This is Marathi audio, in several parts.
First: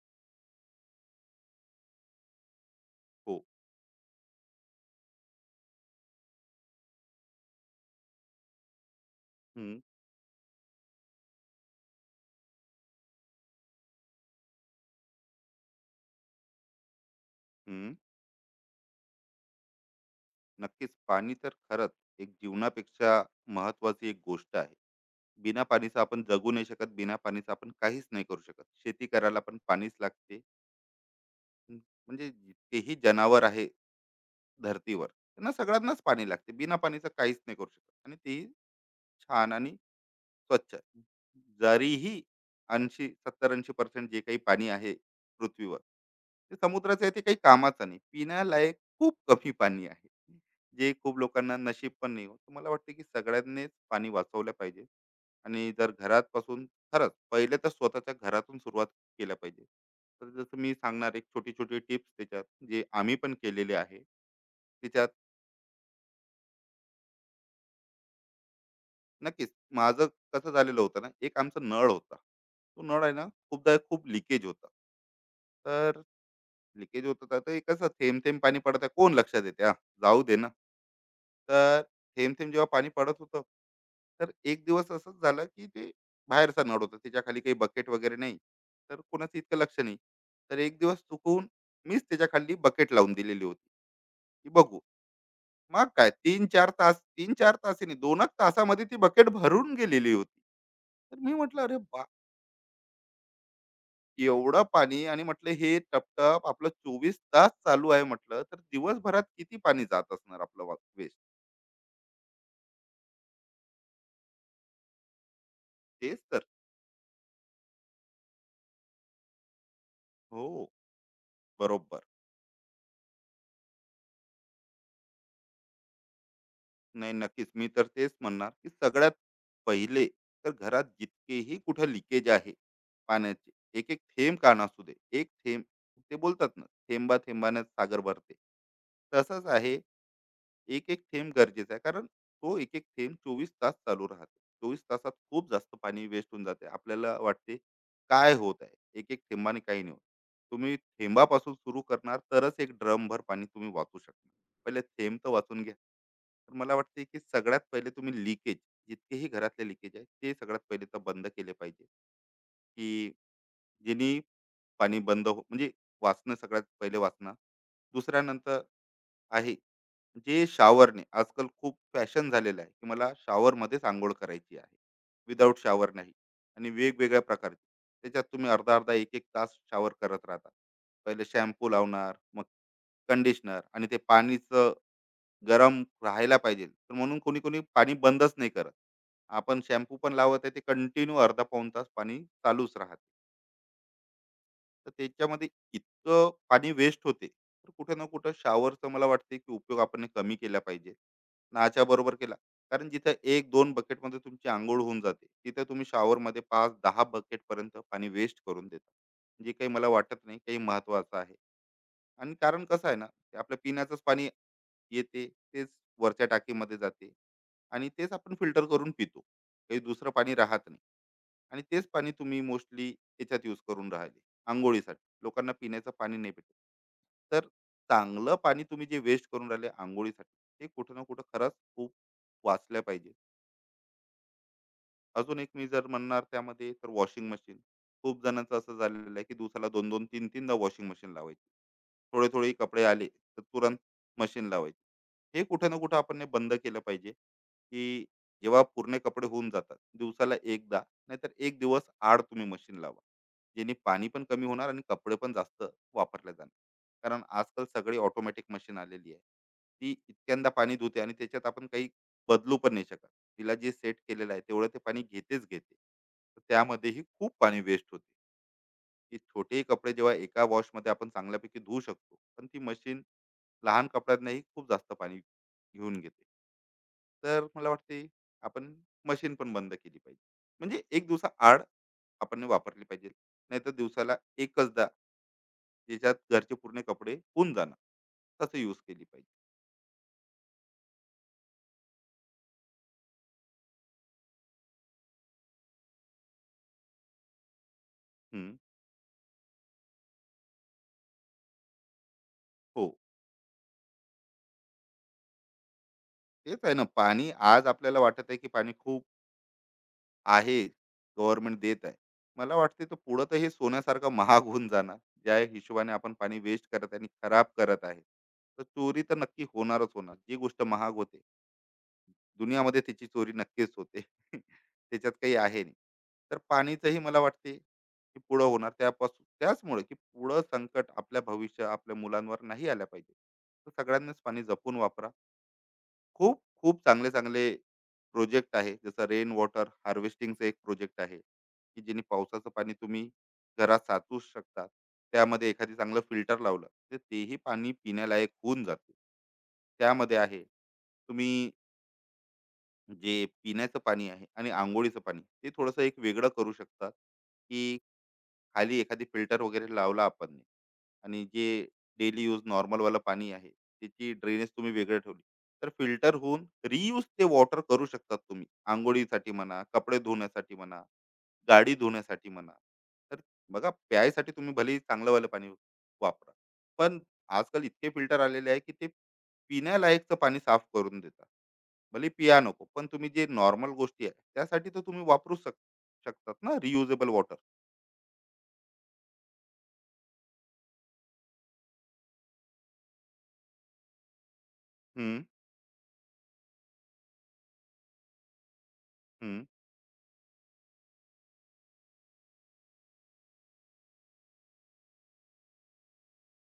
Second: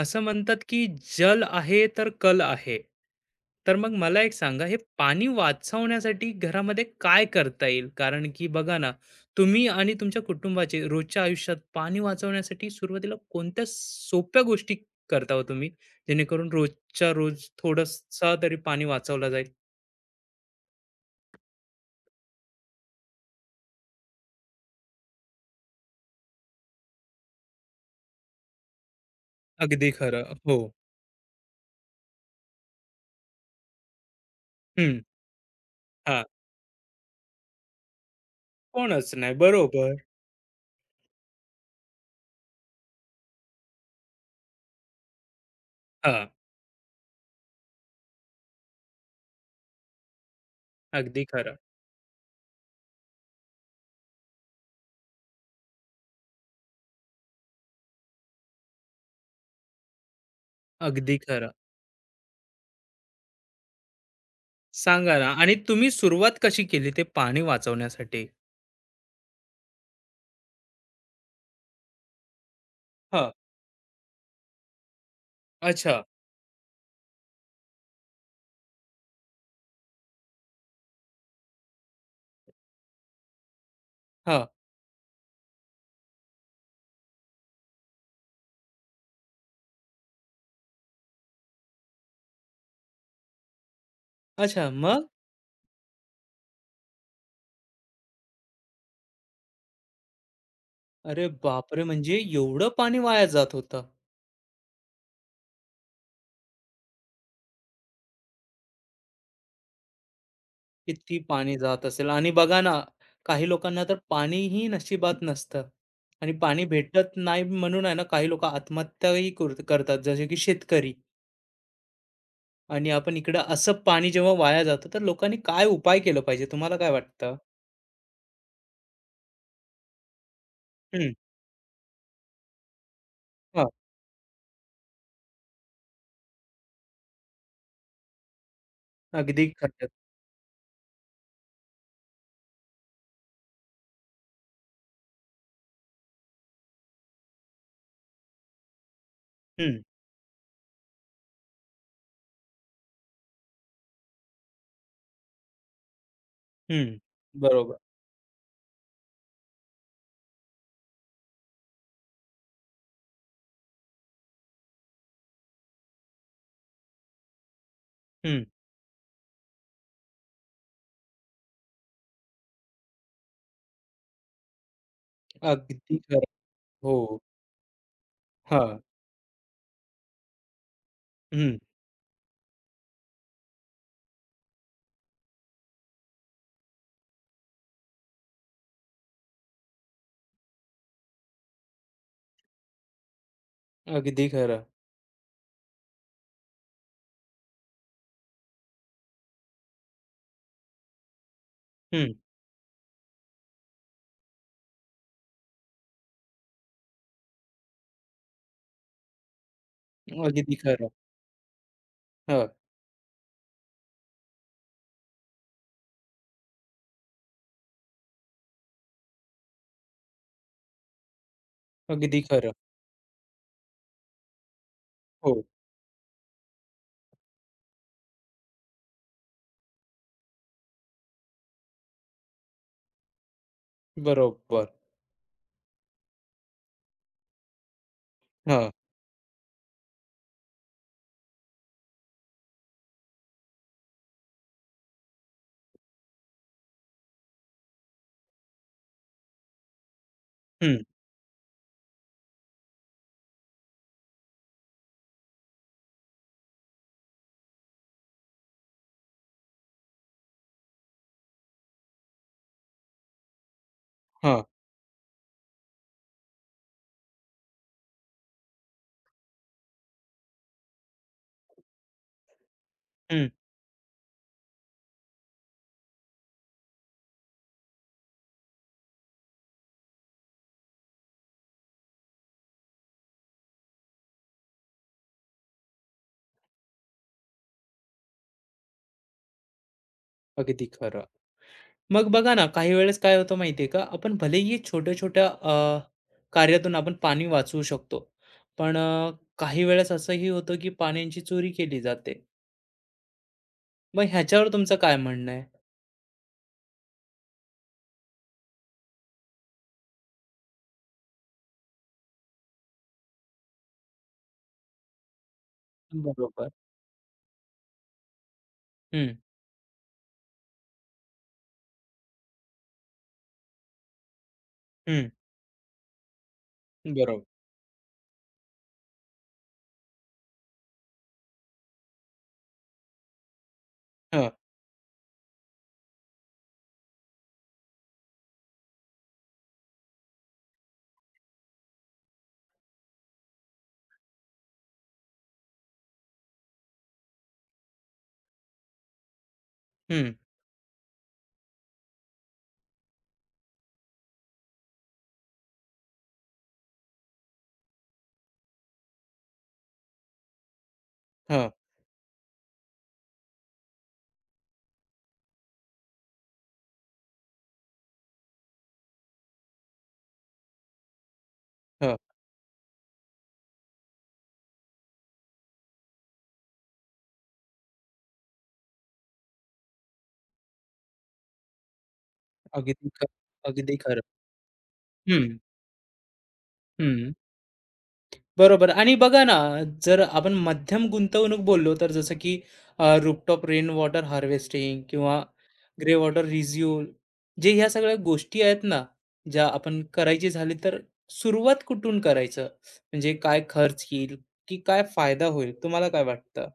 असं म्हणतात की जल आहे तर कल आहे. हो. तर मग मला एक सांगा हे पाणी वाचवण्यासाठी घरामध्ये काय करता येईल? कारण की बघा ना, तुम्ही हं, आणि तुमच्या कुटुंबाचे रोजच्या आयुष्यात पाणी वाचवण्यासाठी सुरुवातीला कोणत्या सोप्या गोष्टी करता हो तुम्ही? जेणेकरून रोजच्या रोज हं. थोडंसं तरी पाणी वाचवलं जाईल? नक्कीच. पाणी तर खरंच एक जीवनापेक्षा महत्त्वाची एक गोष्ट आहे. बिना पाणीचं आपण जगू नाही शकत. बिना पाणीचं आपण काहीच नाही करू शकत. शेती करायला पण अगदी पाणीच खरं. लागते. हो. हम्म, म्हणजे जितकेही जनावर आहे हं. धरतीवर, त्यांना सगळ्यांनाच हां. पाणी लागते. बिना पाणीचं काहीच नाही करू शकत आणि तेही कोणच नाही. छान आणि बरोबर. स्वच्छ आहे. जरीही 80-70-80% जे काही पाणी आहे पृथ्वीवर, हां. ते समुद्राचं आहे, ते काही कामाचं नाही. पिण्यालायक खूप कमी पाणी आहे. जे खूप अगदी खरं, लोकांना नशीब पण नाही होत. तर मला वाटतं की सगळ्यांनीच पाणी वाचवलं पाहिजे आणि जर घरापासून खरंच पहिले तर स्वतःच्या घरातून सुरुवात केल्या पाहिजे. तर जसं मी सांगणार अगदी एक खरं. छोटी-छोटी टिप्स त्याच्यात जे आम्ही पण केलेले आहे. त्याच्यात सांगा ना आणि तुम्ही सुरुवात कशी केली ते पाणी वाचवण्यासाठी? नक्कीच. माझं कसं झालेलं होतं ना, एक आमचा नळ होता. तो नळ आहे ना, हां. खूपदा खूप लीकेज होता. तर अच्छा. लीकेज होत होता, तर हे कसं थेंब-थेंब पाणी पडत आहे, कोण लक्षात देते, हां, जाऊ दे ना. तर थेंब-थेंब जेव्हा पाणी पडत होतं, तर हां. एक दिवस असंच झालं, की ते बाहेरचा नळ होता, त्याच्याखाली काही बकेट वगैरे नाही. तर कोणाचं इतकं लक्ष नाही. तर एक दिवस चुकून मीच त्याच्याखाली बकेट लावून दिलेली होती, की अच्छा. बघू. मग? मग काय, तीन-चार तास नाही, 2च तासामध्ये ती बकेट भरून गेलेली होती. तर अरे मी म्हटलं, "अरे बापरे! वाह! म्हणजे एवढं पाणी वाया जात होतं. एवढं पाणी" आणि म्हटलं, "हे टपटप, टप आपलं 24 तास चालू आहे." म्हटलं, "तर दिवसभरात किती पाणी जात असणार आपलं वेस्ट?" किती पाणी जात असेल आणि बघा ना, काही लोकांना तर पाणीही नशिबात नसतं तेच आणि तर. पाणी भेटत नाही म्हणून आहे ना, काही लोकं आत्महत्याही कुर करतात जसे की हो, शेतकरी बरोबर. आणि आपण इकडं असं पाणी जेव्हा वाया जातं, तर लोकांनी काय उपाय केलं पाहिजे? तुम्हाला काय नाही, वाटतं? नक्कीच. मी तर तेच म्हणणार, की सगळ्यात पहिले तर घरात हं. जितकेही कुठं लिकेज आहे पाण्याचे, हां. एक-एक थेंब का नसू दे, एक थेंब, ते बोलतात ना, "थेंबा थेंबाने सागर भरते." अगदी तसंच आहे. खरं. एक एक थेंब गरजेचा आहे, कारण तो एक एक थेंब 24 तास चालू राहते. 24 तासात खूप जास्त पाणी वेस्ट होऊन जाते. आपल्याला वाटते काय होत आहे, एक एक थेंबाने हं, काही नाही होत. तुम्ही थेंबापासून सुरू करणार तरच एक ड्रमभर पाणी तुम्ही वाचू शकणार. पहिले थेंब तर वाचून घ्या. तर मला हं. वाटते की सगळ्यात बरोबर. पहिले तुम्ही लिकेज, जितकेही घरातले लिकेज आहे ते सगळ्यात पहिले तर बंद केले पाहिजे. की जेणे पाणी बंद हो, म्हणजे वाचणं सगळ्यात पहिले. वाचणं हं. दुसऱ्यानंतर आहे. जे शॉवरने आजकाल खूप फॅशन झालेलं आहे, की मला shower मध्येच आंघोळ करायची आहे. विदाऊट शावर अगदी नाही. खरं. आणि हो. वेगवेगळ्या प्रकारचे त्याच्यात तुम्ही अर्धा हां. अर्धा एक एक तास शावर करत राहता. पहिले हं. शॅम्पू लावणार, मग कंडिशनर आणि ते पाणीचं गरम राहायला पाहिजे, तर म्हणून कोणी कोणी पाणी बंदच नाही करत. आपण शॅम्पू पण लावत आहे, ते कंटिन्यू अर्धा पाऊण तास पाणी चालूच राहत. अगदी खरं. तर त्याच्यामध्ये इतकं पाणी वेस्ट होते. तर कुठं ना कुठं शॉवरचा मला वाटते की उपयोग आपण कमी केला पाहिजे, नाच्या हं. बरोबर केला. कारण जिथं एक दोन बकेटमध्ये तुमची आंघोळ होऊन जाते, तिथं तुम्ही शॉवरमध्ये पाच दहा बकेटपर्यंत पाणी वेस्ट करून देता, जे काही मला वाटत नाही अगदी काही खरं. महत्त्वाचं आहे. आणि हां, कारण कसं आहे ना, ते आपलं पिण्याचंच पाणी येते, तेच वरच्या टाकीमध्ये जाते आणि तेच आपण फिल्टर करून पितो. काही दुसरं पाणी राहत नाही. आणि तेच पाणी अगदी तुम्ही खरं. मोस्टली याच्यात यूज करून राहिले आंघोळीसाठी. हो, लोकांना पिण्याचं पाणी नाही भेटत. तर चांगलं पाणी तुम्ही जे वेस्ट करून राहिले आंघोळीसाठी, ते कुठं ना कुठं खरंच खूप वाचलं पाहिजे. बरोबर. अजून एक मी जर म्हणणार त्यामध्ये, तर वॉशिंग मशीन. खूप जणांचं हां, असं झालेलं आहे की दिवसाला दोन दोन तीन तीनदा वॉशिंग मशीन लावायची. थोडे थोडे कपडे आले तर तुरंत मशीन लावायची. हे कुठं ना कुठं आपण हे बंद केलं पाहिजे, की जेव्हा पूर्ण कपडे होऊन जातात दिवसाला हं, एकदा, नाहीतर एक दिवस आड तुम्ही मशीन लावा, जेणे पाणी पण कमी होणार आणि कपडे पण जास्त वापरले जाणार. कारण आजकाल सगळी ऑटोमॅटिक मशीन आलेली आहे. ती इतक्यांदा पाणी धुते आणि त्याच्यात आपण काही बदलू पण नाही शकत. तिला जे सेट केलेलं आहे हां, तेवढं ते पाणी घेतेच घेते. तर त्यामध्येही खूप पाणी वेस्ट होते. की छोटेही कपडे जेव्हा एका वॉशमध्ये आपण चांगल्यापैकी धुवू शकतो, पण ती मशीन हं, लहान कपड्यांनाही खूप जास्त पाणी घेऊन घेते. तर मला वाटते आपण मशीन पण बंद केली पाहिजे, म्हणजे एक दिवसा आड आपण वापरली पाहिजे, नाहीतर दिवसाला एकचदा ज्याच्यात घरचे पूर्ण कपडे होऊन जाणार, तसं यूज केली पाहिजे. अगदी खरं. मग बघा ना, काही वेळेस काय होतं माहिती का, आपण भलेही छोट्या-छोट्या अ, कार्यातून आपण पाणी वाचवू शकतो. हम्म, पण काही वेळेस असंही होतं, की पाण्याची चोरी केली जाते. हो. मग ह्याच्यावर तुमचं काय म्हणणं आहे? तेच आहे ना, पाणी आज आपल्याला वाटत आहे की पाणी खूप आहे, गव्हर्नमेंट देत आहे. मला वाटते तो पुढं तर हे सोन्यासारखं महाग होऊन जाणार. ज्या हिशोबाने आपण पाणी बरोबर. वेस्ट करत आहे आणि खराब करत आहे. तर चोरी हम्म तर नक्की होणारच होणार. जी गोष्ट महाग होते, दुनियामध्ये तिची चोरी नक्कीच होते. हम्म त्याच्यात काही आहे नाही. तर पाणीचंही मला बरोबर. वाटते, की पुढं होणार. त्यापासून त्याचमुळे की पुढं संकट आपल्या भविष्य, आपल्या मुलांवर नाही आलं पाहिजे. तर सगळ्यांनीच हं, हम्म हं, बरोबर. हां, पाणी जपून वापरा. खूप खूप चांगले चांगले प्रोजेक्ट आहे, जसं रेन वॉटर हार्वेस्टिंगचं एक प्रोजेक्ट आहे की जेणे पावसाचं पाणी तुम्ही घरात साचू शकता. त्यामध्ये एखादी चांगलं फिल्टर लावलं तर तेही पाणी पिण्यालायक होऊन जाते. हं, त्यामध्ये आहे तुम्ही, जे पिण्याचं पाणी आहे आणि आंघोळीचं पाणी, ते थोडंसं एक वेगळं करू शकता, की खाली एखादी फिल्टर वगैरे लावला आपण ने, आणि हां, जे डेली यूज नॉर्मलवालं पाणी आहे त्याची ड्रेनेज तुम्ही वेगळं ठेवली तर फिल्टर होऊन रियूज ते वॉटर करू शकतात तुम्ही. आंघोळीसाठी म्हणा, कपडे धुण्यासाठी म्हणा, गाडी धुण्यासाठी म्हणा. तर बघा, प्यायसाठी तुम्ही भले चांगलंवालं पाणी वापरा, पण आजकाल इतके फिल्टर आलेले आहे की ते पिण्यालायकचं पाणी साफ करून देतात. भले पिया नको, पण अगदी तुम्ही खरं, जे नॉर्मल अगदी खरं. गोष्टी आहे त्यासाठी तर तुम्ही वापरू हं, शक शकतात ना रियुजेबल हं. बरोबर आणि बघा ना, जर आपण मध्यम गुंतवणूक बोललो, तर जसं की रूफटॉप रेन वॉटर हार्वेस्टिंग किंवा वॉटर. ग्रे वॉटर रिज्यूल जे ह्या सगळ्या गोष्टी आहेत ना, ज्या आपण करायची झाली, तर सुरुवात कुठून करायचं? म्हणजे काय खर्च येईल, की काय फायदा होईल? तुम्हाला काय वाटतं?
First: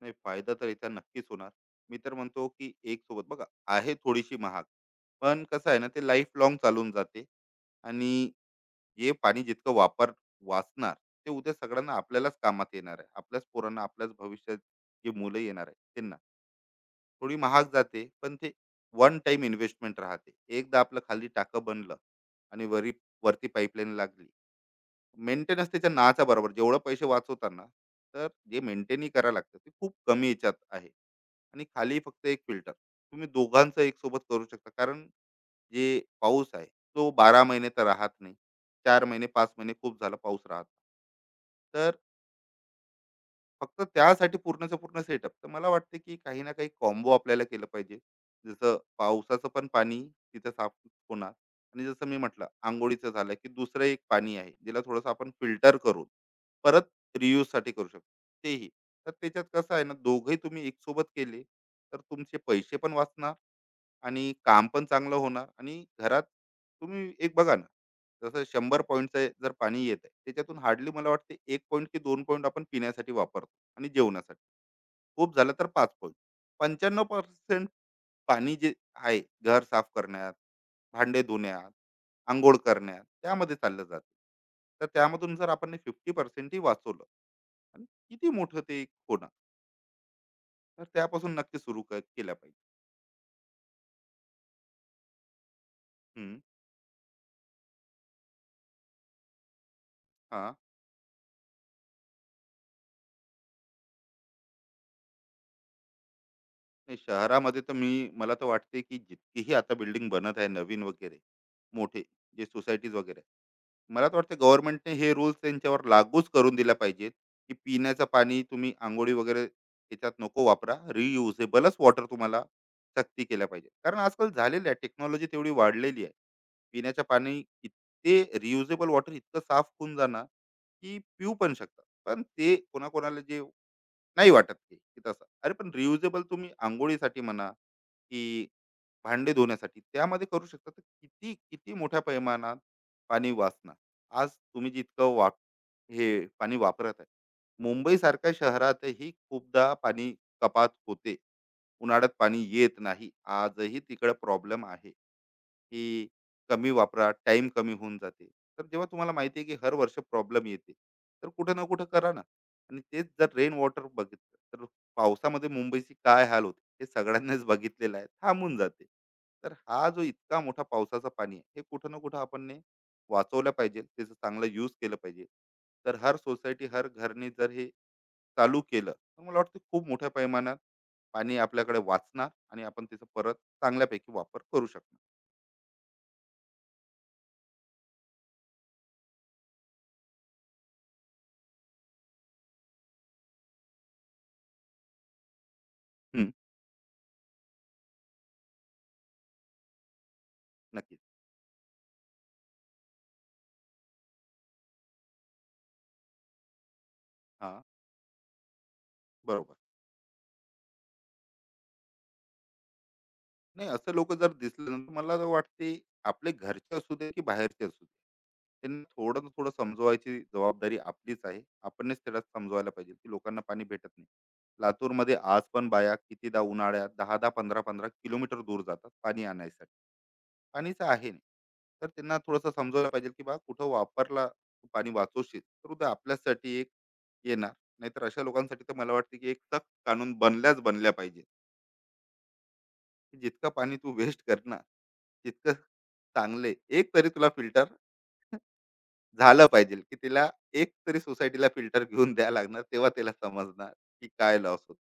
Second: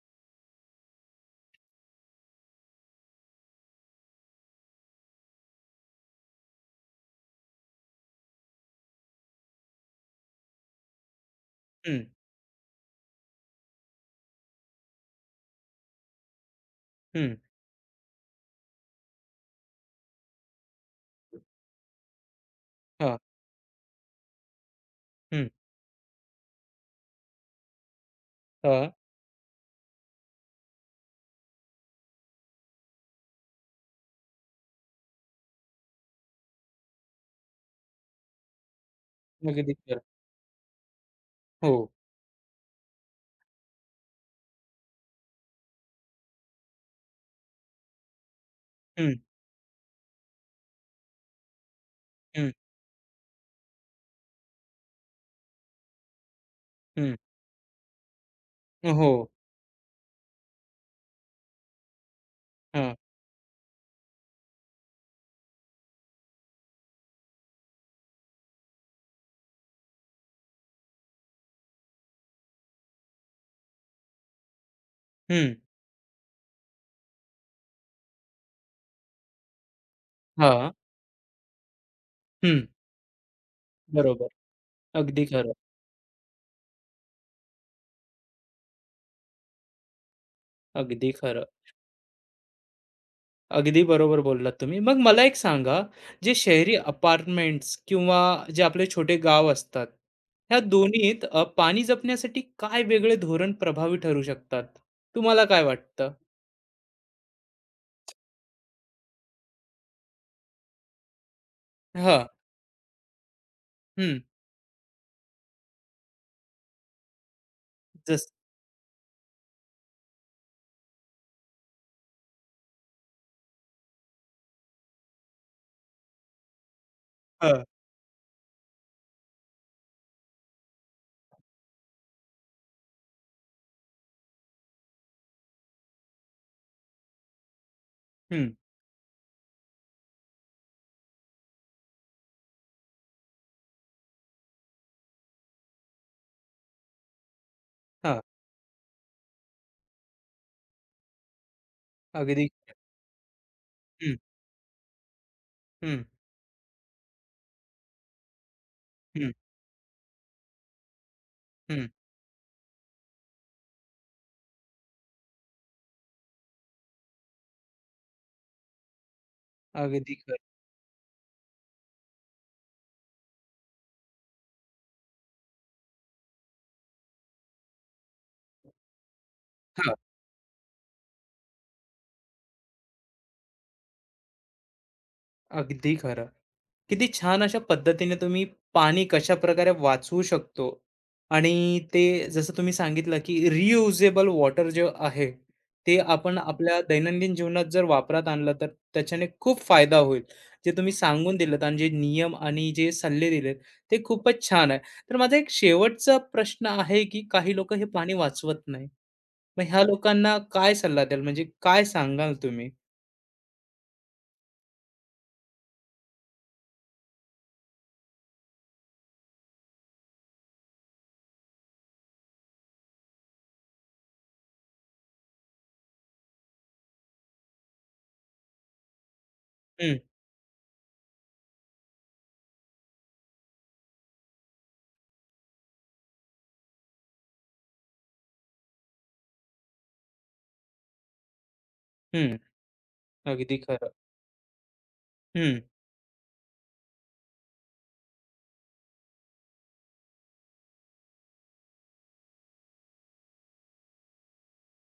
नाही, फायदा तर याचा नक्कीच होणार. मी तर म्हणतो की एक सोबत बघा, आहे थोडीशी महाग, पण कसं आहे ना, ते लाईफ लॉंग चालून जाते. आणि जे पाणी जितकं वाचणार, ते उद्या सगळ्यांना हं, आपल्यालाच कामात येणार आहे, आपल्याच पोरांना, आपल्याच भविष्यात जे मुलं येणार आहे त्यांना. हं. थोडी महाग जाते पण ते वन टाइम इन्व्हेस्टमेंट राहते. एकदा आपलं खाली टाकं बनलं आणि हां, वरती पाईपलाईन लागली. हं, मेंटेनन्स त्याच्या नाचा बरोबर जेवढं पैसे वाचवताना, तर जे हां. मेंटेनही करायला लागतं ते खूप कमी याच्यात आहे. आणि खाली फक्त एक फिल्टर तुम्ही दोघांचं एक सोबत करू शकता, कारण जे पाऊस आहे तो 12 महिने तर राहत नाही. चार महिने, पाच अगदी महिने खूप खरं. झाला पाऊस राहत. हो. तर फक्त त्यासाठी पूर्णचं पूर्ण सेटअप. तर मला वाटते की काही ना काही कॉम्बो आपल्याला केलं पाहिजे. जसं हं, पावसाचं पण पाणी तिथं साफ होणार. आणि जसं मी म्हटलं, हं, अंघोळीचं झालं, की दुसरं एक पाणी आहे, ज्याला थोडंसं आपण फिल्टर करून परत हं. रियूजसाठी करू शकतो, तेही. हो. तर त्याच्यात कसं आहे ना, दोघंही तुम्ही एकसोबत केले, तर तुमचे पैसे पण हां. वाचणार आणि काम पण चांगलं होणार. आणि घरात तुम्ही एक बघा ना, जसं 100 पॉईंटचं जर पाणी येत आहे, त्याच्यातून हार्डली मला वाटते एक पॉईंट की दोन पॉईंट आपण पिण्यासाठी वापरतो आणि जेवणासाठी. खूप झालं हं. तर पाच पॉईंट. 95% पाणी जे आहे, घर साफ करण्यात, हां. भांडे धुण्यात, आंघोळ हं. करण्यात त्यामध्ये चाललं जाते. बरोबर. तर अगदी त्यामधून जर खरं, आपण 50%ही वाचवलं, आणि किती मोठं ते एक होणार. तर अगदी त्यापासून खरं. नक्की केलं पाहिजे. अगदी बरोबर बोललात तुम्ही. मग मला एक सांगा, जे हम्म, शहरी अपार्टमेंट्स किंवा जे आपले छोटे गाव असतात, हा. ह्या दोन्हीत पाणी जपण्यासाठी काय वेगळे धोरण प्रभावी ठरू शकतात? तुम्हाला काय वाटतं? नाही, शहरामध्ये तर मला तर वाटते की जितकीही आता बिल्डिंग बनत आहे, नवीन वगैरे मोठे, हां, जे सोसायटीज वगैरे आहे, मला तर हं, वाटतं गव्हर्नमेंटने हे रूल्स त्यांच्यावर लागूच करून दिला पाहिजेत. की पिण्याचं जसं पाणी तुम्ही आंघोळी वगैरे त्याच्यात नको वापरा, रियुजेबलच वॉटर तुम्हाला सक्ती केल्या पाहिजे. कारण आजकाल झालेली आहे, टेक्नॉलॉजी तेवढी वाढलेली आहे, पिण्याचं पाणी हां, इतके रियुजेबल वॉटर इतकं साफ होऊन जाणार की पिऊ पण शकतात. पण ते कोणाकोणाला जे नाही वाटत, ते की तसं. अरे, पण रियुजेबल तुम्ही अंघोळीसाठी म्हणा की हं, भांडे धुण्यासाठी त्यामध्ये करू शकता. तर किती किती मोठ्या पैमानात पाणी वाचणार. आज तुम्ही जितकं हे पाणी वापरत आहे. हां, मुंबईसारख्या शहरातही खूपदा पाणी कपात होते. उन्हाळ्यात पाणी अगदी. येत नाही. आजही तिकडे हं, प्रॉब्लेम आहे. की हं, कमी वापरा, टाइम कमी होऊन जाते. तर जेव्हा तुम्हाला हं, माहिती आहे की हर वर्ष प्रॉब्लेम येते, तर कुठे ना कुठे हं, करा ना. आणि तेच जर रेन वॉटर बघितलं तर पावसामध्ये मुंबईची काय हाल होते हे सगळ्यांनीच बघितलेलं आहे. थांबून जाते. तर हा जो अगदी इतका खरं. मोठा पावसाचा पाणी आहे, हे कुठं ना कुठं आपण ने वाचवलं पाहिजे, त्याचं चांगलं यूज केलं पाहिजे. तर हर सोसायटी, हर घरने जर हे चालू केलं तर मला वाटतं खूप मोठ्या प्रमाणात पाणी आपल्याकडे वाचणार आणि आपण त्याचा परत चांगल्यापैकी वापर करू शकणार. अगदी खरं. किती छान अशा पद्धतीने तुम्ही पाणी कशाप्रकारे वाचवू शकतो आणि ते जसं तुम्ही सांगितलं, की रियुजेबल वॉटर जे आहे, ते हम्म, आपण आपल्या दैनंदिन जीवनात जर वापरात आणलं, तर त्याच्याने खूप फायदा होईल. जे तुम्ही नक्कीच. सांगून दिलंत आणि जे नियम आणि जे सल्ले दिलेत, ते खूपच छान आहे. तर माझा एक शेवटचा प्रश्न आहे, की काही हां, लोकं हे पाणी वाचवत नाही. बरोबर. मग ह्या लोकांना काय सल्ला द्याल? म्हणजे काय सांगाल तुम्ही? नाही, असं लोकं जर दिसले ना, तर मला तर वाटते, आपले घरचे असू दे की बाहेरचे असू दे, त्यांना थोडं ना थोडं समजवायची जबाबदारी आपलीच आहे. आपणच त्याला समजवायला पाहिजे, की लोकांना पाणी भेटत नाही. लातूरमध्ये आज पण बाया कितीदा उन्हाळ्यात 10-10, 15-15 किलोमीटर दूर जातात पाणी आणायसाठी. हं, पाणीच आहे नाही. तर त्यांना थोडंसं समजवायला पाहिजे, की "बा कुठं वापरला तू पाणी वाचवशील, तर उद्या आपल्यासाठी एक येणार." नाहीतर अशा लोकांसाठी तर मला वाटते, की एक सख्त कानून बनल्याच बनल्या पाहिजे. हं. की जितकं अगदी पाणी खरं. तू वेस्ट करणार, तितकं हं. चांगले एक तरी तुला फिल्टर झालं पाहिजे, की तिला एक तरी सोसायटीला फिल्टर घेऊन द्यायला लागणार, तेव्हा तिला समजणार की काय लॉस होतो.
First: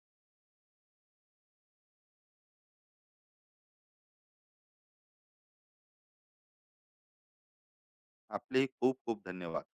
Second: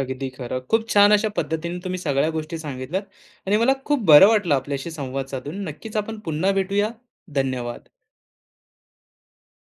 अगदी खरं. खूप छान अशा पद्धतीने तुम्ही सगळ्या गोष्टी सांगितल्यात आणि मला खूप बरं वाटलं आपल्याशी संवाद साधून. नक्कीच आपण पुन्हा भेटूया. धन्यवाद. आपले खूप खूप धन्यवाद.